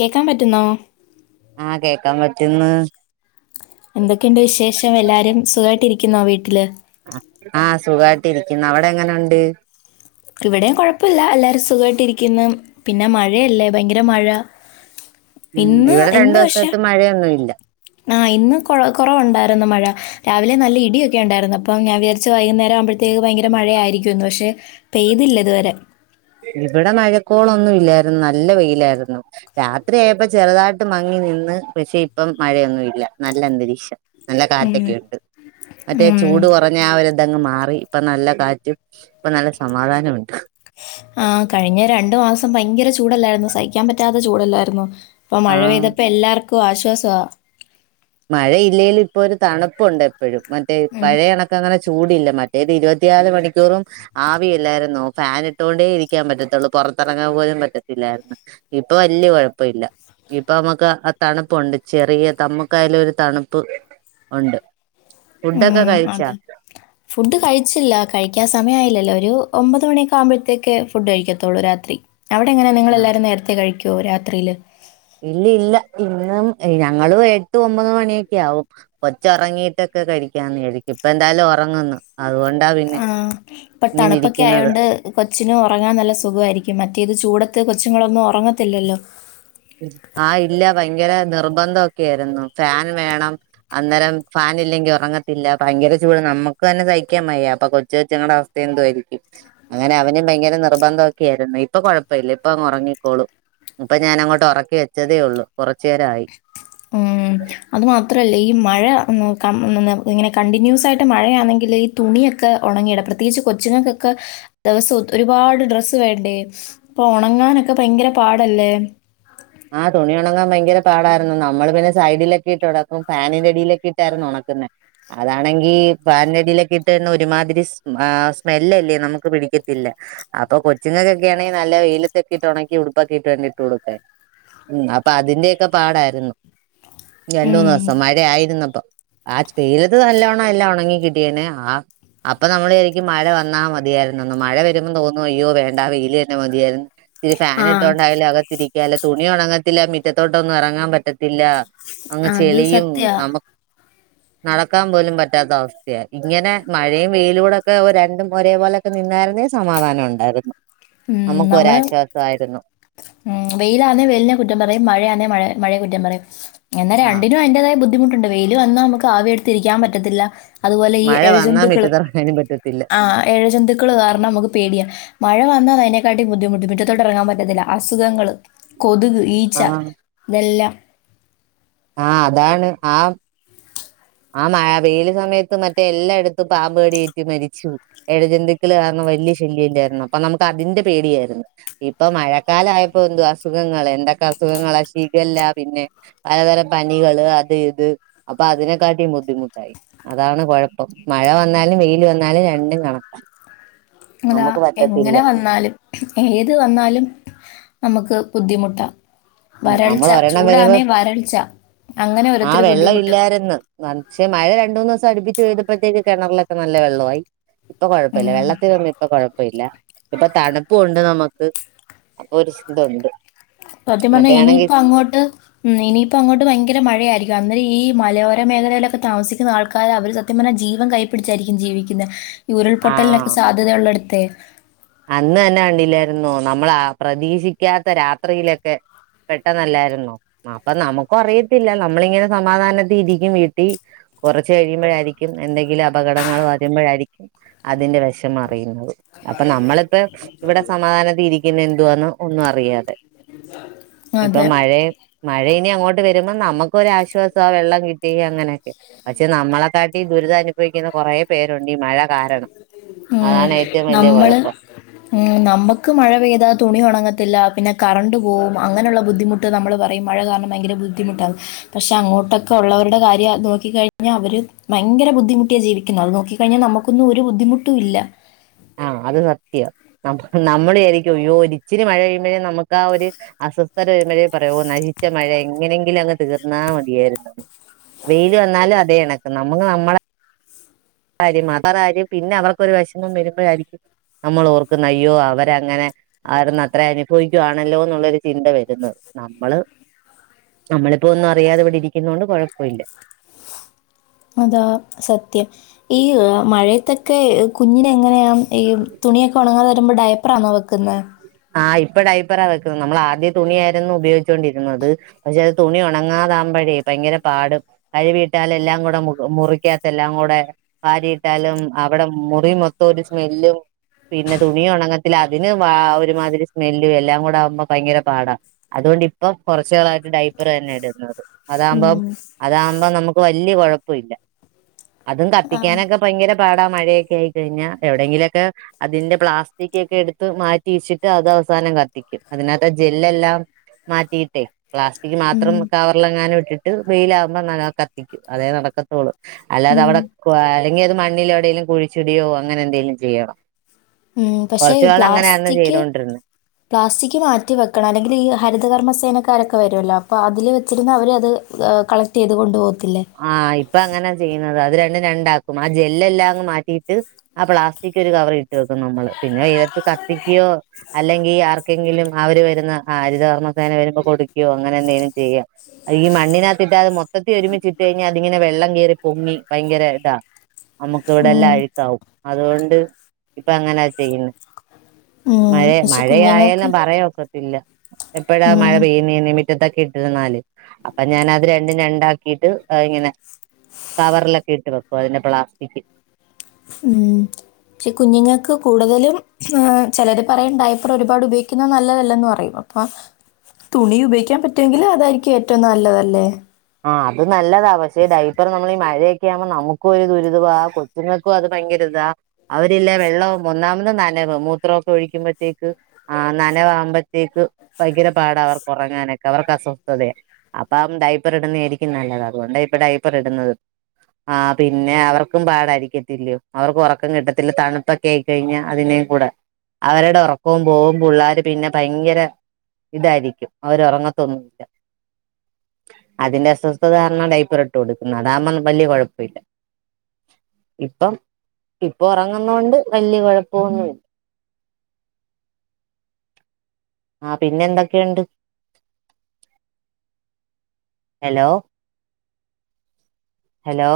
കേക്കാൻ പറ്റുന്നോ ആ കേക്കാൻ പറ്റ്ന്ന് ക്കുന്ന വീട്ടില് ആ സുഗായിട്ട് ഇരിക്കുന്നു അവിടെ എങ്ങനൊണ്ട് ഇവിടെയും കുഴപ്പല്ല എല്ലാരും സുഖായിട്ട് ഇരിക്കുന്നു പിന്നെ മഴയല്ലേ ഭയങ്കര മഴ ഉ ഇന്ന് ഇവിടെ രണ്ടു ദിവസായിട്ട് മഴയൊന്നുംല്ല ആഹ് ഇന്ന് കൊ കുറവുണ്ടായിരുന്നു മഴ രാവിലെ നല്ല ഇടിയൊക്കെ ഉണ്ടായിരുന്നു അപ്പം ഞാൻ വിചാരിച്ച വൈകുന്നേരം ആവുമ്പോഴത്തേക്ക് ഭയങ്കര മഴ ആയിരിക്കുംന്ന് പക്ഷെ പെയ്തില്ല ഇതുവരെ ഇവിടെ മഴക്കോളൊന്നും ഇല്ലായിരുന്നു നല്ല വെയിലായിരുന്നു രാത്രിയായപ്പ ചെറുതായിട്ട് മങ്ങി നിന്ന് പക്ഷെ ഇപ്പം മഴയൊന്നു ഇല്ല നല്ല അന്തരീക്ഷം നല്ല ഉം. കാറ്റക്കെ ഉണ്ട് മറ്റേ ഉം. ചൂട് കുറഞ്ഞ ആ ഒര് ഇതങ്ങ് മാറി ഇപ്പൊ നല്ല കാറ്റും ഇപ്പൊ നല്ല സമാധാനണ്ട് ആ കഴിഞ്ഞ രണ്ടു മാസം ഭയങ്കര ചൂടല്ലായിരുന്നോ സഹിക്കാൻ പറ്റാത്ത ചൂടല്ലായിരുന്നോ ഇപ്പ മഴ ആഹ് പെയ്തപ്പോ എല്ലാർക്കും ആശ്വാസവാ മഴയില്ലേൽ ഇപ്പൊ ഒരു തണുപ്പുണ്ട് എപ്പഴും മറ്റേ പഴയ കണക്ക് അങ്ങനെ ചൂടില്ല മറ്റേത് ഇരുപത്തിനാല് മണിക്കൂറും ആവിയല്ലായിരുന്നോ ഫാൻ ഇട്ടുകൊണ്ടേ ഇരിക്കാൻ പറ്റത്തുള്ളൂ പുറത്തിറങ്ങാൻ പോലും പറ്റത്തില്ലായിരുന്നു ഇപ്പൊ വലിയ കുഴപ്പ ഇല്ല ഇപ്പൊ നമുക്ക് ആ തണുപ്പുണ്ട് ചെറിയ നമുക കായാലും ഒരു തണുപ്പ് ഉണ്ട് ഫുഡൊക്കെ ഉം കഴിച്ചാ അതെ ഫുഡ് കഴിച്ചില്ല കഴിക്കാൻ സമയയായില്ലല്ലോ ഒരു ഒമ്പത് മണിയൊക്കെ ആകുമ്പോഴത്തേക്കേ ഫുഡ് കഴിക്കത്തുള്ളൂ രാത്രി അവിടെ എങ്ങനെ ആ നിങ്ങളെല്ലാരും നേരത്തെ കഴിക്കുവോ വോ രാത്രിയില് ഇല്ല ഇല്ല ഇന്നും ഞങ്ങളും എട്ട് ഒമ്പത് മണിയൊക്കെ ആവും കൊച്ച് ഉറങ്ങീട്ടൊക്കെ കഴിക്കാന്ന് വിചാരിക്കും ഇപ്പ എന്തായാലും ഉറങ്ങുന്നു അതുകൊണ്ടാ പിന്നെ ആ ഇപ്പൊ ഇങ്ങനെ തണുപ്പൊക്കെ ഇരിക്കുന്നത് ആയതോണ്ട് കൊച്ചിനും ഉറങ്ങാൻ നല്ല സുഖമായിരിക്കും മറ്റേത് ചൂടത്ത് കൊ ച്ച്ങ്ങളൊന്നും ഉറങ്ങത്തില്ലല്ലോ ആ ഇല്ല ഭയങ്കര നിർബന്ധൊക്കെ ആയിരുന്നു ഫാൻ വേണം അന്നേരം ഫാൻ ഇല്ലെങ്കി ഉറങ്ങത്തില്ല ഭയങ്കര ചൂട് നമ്മുക്ക് തന്നെ സഹിക്കാൻ മയ്യ അപ്പൊ കൊച്ചു കൊച്ചുങ്ങടെ അവസ്ഥ എന്തു ആരിക്കും അങ്ങനെ അവനും ഭയങ്കര നിർബന്ധംക്കെ ആയിരുന്നു ഇപ്പൊ കൊഴപ്പല്ല ഇപ്പ ഉറങ്ങിക്കോളൂ ഇപ്പൊ ഞാൻ അങ്ങോട്ട് ഉറക്കി വെച്ചതേ ഉള്ളൂ കുറച്ചുനേരായി ഉം അത് മാത്രല്ലേ ഈ മഴ ക ഇങ്ങനെ കണ്ടിന്യൂസ് ആയിട്ട് മഴയാണെങ്കില് ഈ തുണിയൊക്കെ ഉണങ്ങിട പ്രത്യേകിച്ച് കൊച്ചുങ്ങൾക്കൊക്കെ ദിവസം ഒരുപാട് ഡ്രസ്സ് വേണ്ടേ അപ്പൊ ഉണങ്ങാനൊക്കെ ഭയങ്കര പാടല്ലേ ആ തുണി ഉണങ്ങാൻ ഭയങ്കര പാടായിരുന്നു നമ്മള് പിന്നെ സൈഡിലൊക്കെ ഇട്ട് ഉണക്കും ഫാനിന്റെടിയിലൊക്കെ ഇട്ടായിരുന്നു ഉണക്കുന്നെ അതാണെങ്കി ഫാനിന്റടിയിലൊക്കെ ഇട്ട്ന്ന ഒരുമാതിരി സ് ആ സ്മെല്ലല്ലേ നമുക്ക് പിടിക്കത്തില്ല അപ്പൊ കൊച്ചുങ്ങക്കൊക്കെ ആണെങ്കി നല്ല വെയിലത്തൊക്കെ ഇട്ട് ഉണക്കി ഉടുപ്പൊക്കെ ഇട്ട് വേണ്ടി ഇട്ട് കൊടുക്കാൻ ഉം അപ്പൊ അതിന്റെക്കെ പാടായിരുന്നു രണ്ട് മൂന്ന് ഉം ദിവസം മഴ ആയിരുന്നപ്പൊ ആ വെയിലത്ത് നല്ലോണ്ണം എല്ലാം ഒണങ്ങി കിട്ടിയനെ ആ അപ്പൊ നമ്മള് ശരിക്കും മഴ വന്നാ മതിയായിരുന്നുന്ന് മഴ വരുമ്പോൾ തോന്നു അയ്യോ വേണ്ട വെയില് തന്നെ മതിയായിരുന്നു ഇച്ചിരി ഫാൻ ആഹ് ഇട്ടോണ്ടായാലും അകത്തിരിക്കാലോ ഉണങ്ങത്തില്ല മിറ്റത്തോട്ടൊന്നും ഇറങ്ങാൻ പറ്റത്തില്ല അങ്ങ് അത് ചെളിയും സത്യാ നമക്ക് നടക്കാൻ പോലും പറ്റാത്ത അവസ്ഥയാ. ഇങ്ങനെ മഴയും വെയിലൂടൊക്കെ രണ്ടും ഒരേപോലൊക്കെ നിന്നായിരുന്നേ സമാധാനം ഉണ്ടായിരുന്നു. ഉം നമുക്ക് നമ്മള് ഒരാശ്വാസമായിരുന്നു ഉം വെയി ലാന്നേ വെലിനെ കുറ്റം പറയും. മഴയാന്നേ മഴ മഴയെകുറ്റം പറയും. എന്നാ ആഹ് രണ്ടിനും അതിന്റേതായ ബുദ്ധിമു ണ്ട് വെയിലും വന്നാ നമുക്ക് ആവി എടുത്തിരിക്കാൻ പറ്റത്തില്ല. അതുപോലെ ഈ മഴ വന്നാ എഴജന്തുക്കൾ മിറ്റത്തിറങ്ങാനും പറ്റത്തില്ല ആ എഴജന്തുക്കൾ കാരണം നമുക്ക് പേടിയ. മഴ ന്നാതതിനെക്കാട്ടി ബുദ്ധിമുട്ട് മിറ്റത്തോട്ട് ഇറങ്ങാൻ പറ്റത്തില്ല. അസുഖങ്ങങ്ങള് കൊതുക്, ഈച്ച, ഇതെല്ലാം ആ അതാണ് ആ ആ മഴ വെയില് സമയത്ത് മറ്റേ എല്ലായിടത്തും പാമ്പ് കടിയേറ്റ് മരിച്ചു. ഏഴജന്തുക്കൾ കാരണം വലിയ ശല്യം ഇല്ലായിരുന്നു അപ്പൊ നമുക്ക് അതിന്റെ പേടിയായിരുന്നു ഇപ്പൊ മഴക്കാല ആയപ്പോ എന്തുവാ അസുഖങ്ങള്. എന്തൊക്കെ അസുഖങ്ങളാ ഷിഗല്ല പിന്നെ പലതരം പനികള് അത് ഇത് അപ്പൊ അതിനൊ ക്കാട്ടി ബുദ്ധിമുട്ടായി. അതാണ് കുഴപ്പം മഴ വന്നാലും വെയില് വന്നാലും രണ്ടും കണക്കാ. അതാ നമുക്ക് പറ്റത്തില്ല എങ്ങനെ വന്നാലും ഏത് വന്നാലും നമുക്ക് ബുദ്ധിമുട്ടാ. ഉം. നമ്മൾ വരൾച്ച ഒരെണ്ണം വരുമ്പോ ചൂടാന്നേ വരൾച്ച അങ്ങനെ ആ ഓരോരുത്തര് വെള്ളം ബുദ്ധിമുട്ട് ഇല്ലാരന്ന്. നനച്ച് മഴ രണ്ട് മൂന്ന് ദിവസം അടുപ്പി ച്ച് പെയ്തപ്പോഴത്തേക്ക് കിണറിലൊക്കെ നല്ല വെള്ളം ആയി. ഇപ്പൊ കുഴപ്പ ഇല്ല ഉം വെള്ളത്തിലൊന്നും ഇപ്പൊ കുഴ പ്പ ഇല്ല. ഇപ്പൊ തണുപ്പുണ്ട് നമുക്ക് അപ്പൊ ഒരു സ് ഇതൊണ്ട്. സത്യം പറഞ്ഞാൽ ഇനിയിപ്പ അങ്ങോട്ട് ഉം ഇനിയിപ്പ അങ്ങോട്ട് ഭയങ്കര മഴയായിരിക്കും അന്നേരം ഈ മലയോര മേഖലയിലൊക്കെ താമസിക്കുന്ന ആൾക്കാര് അവര് സത്യം പറഞ്ഞാൽ ജീവൻ കൈയിപ്പിടിച്ചായിരിക്കും ജീവിക്കുന്നത്. ഈ ആഹ് ഉരുൾപൊട്ടലിനൊക്കെ സാധ്യതുള്ള ട് ത്തെ അന്ന് തന്നെ കണ്ടല്ലായിരുന്നോ? നമ്മൾ പ്രതീക്ഷിക്കാത്ത രാത്രിയിലൊക്കെ പെട്ടെന്നല്ലായിരുന്നോ. അപ്പം നമുക്കും അറിയത്തില്ല നമ്മളിങ്ങനെ സമാധാനത്തി ഇരിക്കും വീട്ടി കുറച്ച് കഴിയുമ്പോഴായിരിക്കും എന്തെങ്കിലും അപകടങ്ങൾ വരുമ്പഴായിരിക്കും അതിന്റെ വെഷമം അറിയുന്നത്. അപ്പം നമ്മളിപ്പ ഇവിടെ സമാധാനത്തിരി ക്കിന്നെ എന്തുവാന്നോ? ഒന്നും അറിയാതെ. അതെ ഇപ്പം മഴയെ മഴ ഇനി അങ്ങോട്ട് വ രുമ്പം നമുക്കൊരാശ്വാസാ വെള്ളം കിട്ടി അങ്ങനെയൊക്കെ. പക്ഷെ നമ്മളെക്കാട്ടി ദുരിതം അനുഭവിക്കുന്ന കുറേ പേര് ണ്ടീ മഴ കാരണം. ഉം, അതാണ് ഏറ്റവും വലിയ കുഴ നമ്മള് ഉം. നമ്മക്ക് മഴ പെയ്താ തുണി ഉണങ്ങത്തില്ലാ പിന്നെ കറണ്ട് പോകും അങ്ങനെയുള്ള ബുദ്ധിമുട്ട് നമ്മൾ പറയും മഴ കാരണം ഭയങ്കര ബുദ്ധിമുട്ടാണ്. പക്ഷേ അങ്ങോട്ടൊക്കെ ഉള്ളവരുടെ കാര്യം നോക്കിക്കഴിഞ്ഞാൽ അവര് ഭയങ്കര ബുദ്ധിമുട്ടിയ ജീവിക്കുന്നേ. അത് നോക്കി കഴിഞ്ഞാൽ നമുക്കൊ ന്നും ഒരു ബുദ്ധിമുട്ടും ഇല്ല. ആ അത് സത്യവാ. ന നമ്മള് വിചാ രിക്കും ഉയ്യോ ഒരു ഇച്ചിരി മഴ പെയ്യുമ്പോഴേ നമുക്ക് ആ ഒരു അസ്വസ്ഥതവരുമ്പോഴേ പറയോ നശിച്ച മഴ എങ്ങനെങ്കിലും അങ്ങ് തീർന്നാ മതിയായിരുന്നു. വെയില് വന്നാലും അതേ കണക്ക് നമ്മുക്ക് നമ്മളെ കാര്യം മാ [unintelligible] കാര്യം പിന്നെ അവർക്കൊരു വിഷമം വരുമ്പഴായിരിക്കും നമ്മൾ ഓർക്കുന്നേ അയ്യോ അവരങ്ങനെ അവരന്ന് അത്ര അനുഭവിക്കുവാണല്ലോ എന്നുള്ളൊരു ചിന്ത വരുന്നത് നമ്മള് നമ്മളിപ്പോ ഒന്നും അറിയാതെ ഇവിടെ ഇരിക്കുന്നോണ്ട് കുഴപ്പ വില്ല. അതാ സത്യം. ഈ മഴയത്തൊക്കെ കുഞ്ഞിനെഎങ്ങനെയാ? ഈ തുണിയൊക്കെ ഒണങ്ങ മ്പ ഡയപ്രാന്നോ വെക്കുന്ന ആഹ് ഇപ്പടൈപ്പറ വെക്കുന്ന നമ്മൾ ആദ്യ തുണിയാരുന്നു ഉപയോഗിച്ചോണ്ടിരുന്നത് പക്ഷെ അത് തുണി ഒണങ്ങാതാമ്പോഴേ ഭയങ്കര പാട് കഴവിയിട്ടാല എല്ലാം കൂടെ മുറിക്കാത്ത എല്ലാം കൂടെ വാരിയിട്ടാലും അവിടെ മുറി മൊത്തം ഒരു സ്മെല്ലും പിന്നെ തുണി ഉണങ്ങത്തി അതിന് വാ ഒ തിരി സ്മെല്ലും എല്ലാം കൂടെ ആവുമ്പോ ഭയങ്കര പാടാ അതുകൊണ്ട് ഇപ്പൊ കുറച്ച കായിട്ട് ഡൈപ്പർ തന്നെ ഇടുന്നത് അതാമ്പോ ഉം. അതാമ്പോ നമു വല്യ കൊഴപ്പില്ല അതും കത്തിക്കാനൊക്കെ ഭയങ്കര പാടാ മഴയൊക്കെ ആയി കഴിഞ്ഞ എവിടെയെങ്കിലൊക്കെ അതിന്റെ പ്ലാസ്റ്റിക് ഒക്കെ എടുത്ത് മാറ്റി വെച്ചി അത് അവസാനം കത്തിക്കും അതിനകത്ത് ജെെല്ലെല്ലാം മാറ്റിട്ടേ പ്ലാസ്റ്റിക് ഉം. മാത്രം കവറൽ അങ്ങാനെ ഇ ട്ടി ട്ട് വെയിൽ ആമ്പോ ന കത്തിക്കും അതേ നടക്കത്തോുള്ളൂ അല്ലാതെ ഉം. അവിടെ [unintelligible] അല്ലെങ്കി അത് മണ്ണിൽ എവിടെെങ്കിലുംഴിച്ചുടിയോ അങ്ങനെ എന്തെലും ചെയ്യണം ഉം പക്ഷേ കുറച്ചു നാൾ അങ്ങനെയായിരുന്നു പ്ലാസ്റ്റിക് ചെയ്തോണ്ടിരുന്നത് പ്ലാസ്റ്റിക് മാറ്റി വെക്കണം അല്ലെങ്കിൽ ഈ ഹരിതകർമ്മ സേന ക്കാരൊക്കെ വരുല്ലോ അപ്പോൾ അതിൽ വെച്ചിരുന്ന് അവര അത് കളക്ട് ചെയ്ത് കൊണ്ട് പോും ആഹ് ഇപ്പൊ അങ്ങനാ ചെയ്യുന്നത് അതി രണ്ടാക്കും ആ ജെല്ലെല്ലാംങ് മാറ്റിയിട്ട് ആ പ്ലാസ്റ്റിക് ഒരു കവർ ഇട്ട് വെക്കും നമ്മള് പിന്നെ വെതത്ത് കത്തിക്കുകയോ അല്ലെങ്കിൽ ആർക്കെങ്കിലും അവര് വരുന്ന ആ ഹരിതകർമ്മ സേന വരുമ്പോ കൊടുക്കുകയോ അങ്ങനെ എന്തെങ്കിലും ചെയ്യാം ഈ മണ്ണിനകത്തിട്ട് അത് മൊത്തത്തി ഒരുമിച്ച് കഴിഞ്ഞാൽ അതിങ്ങനെ വെള്ളം കെ റി പൊങ്ങി ഭയങ്കര ഇതാ നമ്മുക്ക് ഇവിടെല്ലാം ഉം. അഴുക്കാവും അതുകൊണ്ട് ഇപ്പ അങ്ങനാ ചെയ്യുന്ന ഉം. മഴയ പക്ഷെ കുഞ്ഞുങ്ങൾക്ക് മഴയയലാം പറയാക്കത്തില്ല എപ്പഴാ മഴ ഉം. പെയ്യുന്നീ മുറ്റതൊക്കെ ഇട്ടിരുന്നാല് അപ്പൊ ഞാൻ അത് രണ്ടും രണ്ടാക്കിട്ട് ഇങ്ങനെ കവറിലൊക്കെ ഇട്ട് വെക്കും അതിന്റെ പ്ലാസ്റ്റിക് ഉം പക്ഷെ കുഞ്ഞുങ്ങൾക്ക് കൂടുതലും ചിലർ പറയും ഡായപ്പർ ഒരുപാട് ഉപയോഗിക്കുന്ന നല്ലതല്ലന്ന് പറയും അപ്പൊ തുണി ഉപയോഗിക്കാൻ പറ്റുമെങ്കിൽ അതായിരിക്കും ഏറ്റവും നല്ലതല്ലേ ആ അത നല്ലതാ പക്ഷെ ഡൈപ്പർ മ്മ മഴയൊക്കെ ആുമ്പോ നമുക്കും ദുരിതമാ കൊച്ചുങ്ങൾക്കും അത് ഭയങ്കരി ഇാ അവരില്ല വെള്ളം ഒന്നാമത് നനവ മൂത്രമ ഒക്കെ ഒഴിക്കുമ്പോത്തേക്ക് ആ നനവകുമ ത്തേക്ക് ഭയങ്കര പാട അവർക്ക് ഉറങ്ങാനൊക്കെ അവർക്ക് അസ്വസ്ഥതയ അപ്പ ൈപ്പർ ഇടുന്നത ആായിരിക്കും നല്ലത് അതുകൊണ്ട ഇപ്പൊ ഡൈപ്പർ ഇടുന്നത് ആ പിന്നെ അവർക്കും പാടായിരിക്കത്തില്ലോ അവർക്കും ഉറക്കം കിട്ടത്തില്ല തണുപ്പൊക്കെ ആയിക്ക കഴിഞ്ഞാ അതിനേയും കൂടെ അവരുടെ ഉറക്കവും പോം പിള്ളേർ പിന്നെ ഭയങ്കര ഇതായിരിക്കും അവര് ഉറങ്ങത്തൊന്നുല്ല അതിന്റെ അസ്വസ്ഥതാരണ ഡടൈപ്പ്റിൊട്ട് കൊടുക്കുന്നുഅതാമ്പോ വല്ിയ കുഴപ്പ ഇില്ല ഇപ്പം ഇപ്പൊ ഉറങ്ങുന്നൊണ്ട് വല്യ കുഴപ്പൊന്നുല്ല ആ പിന്നെ എന്തൊക്കെണ്ട് ഹലോ ഹലോ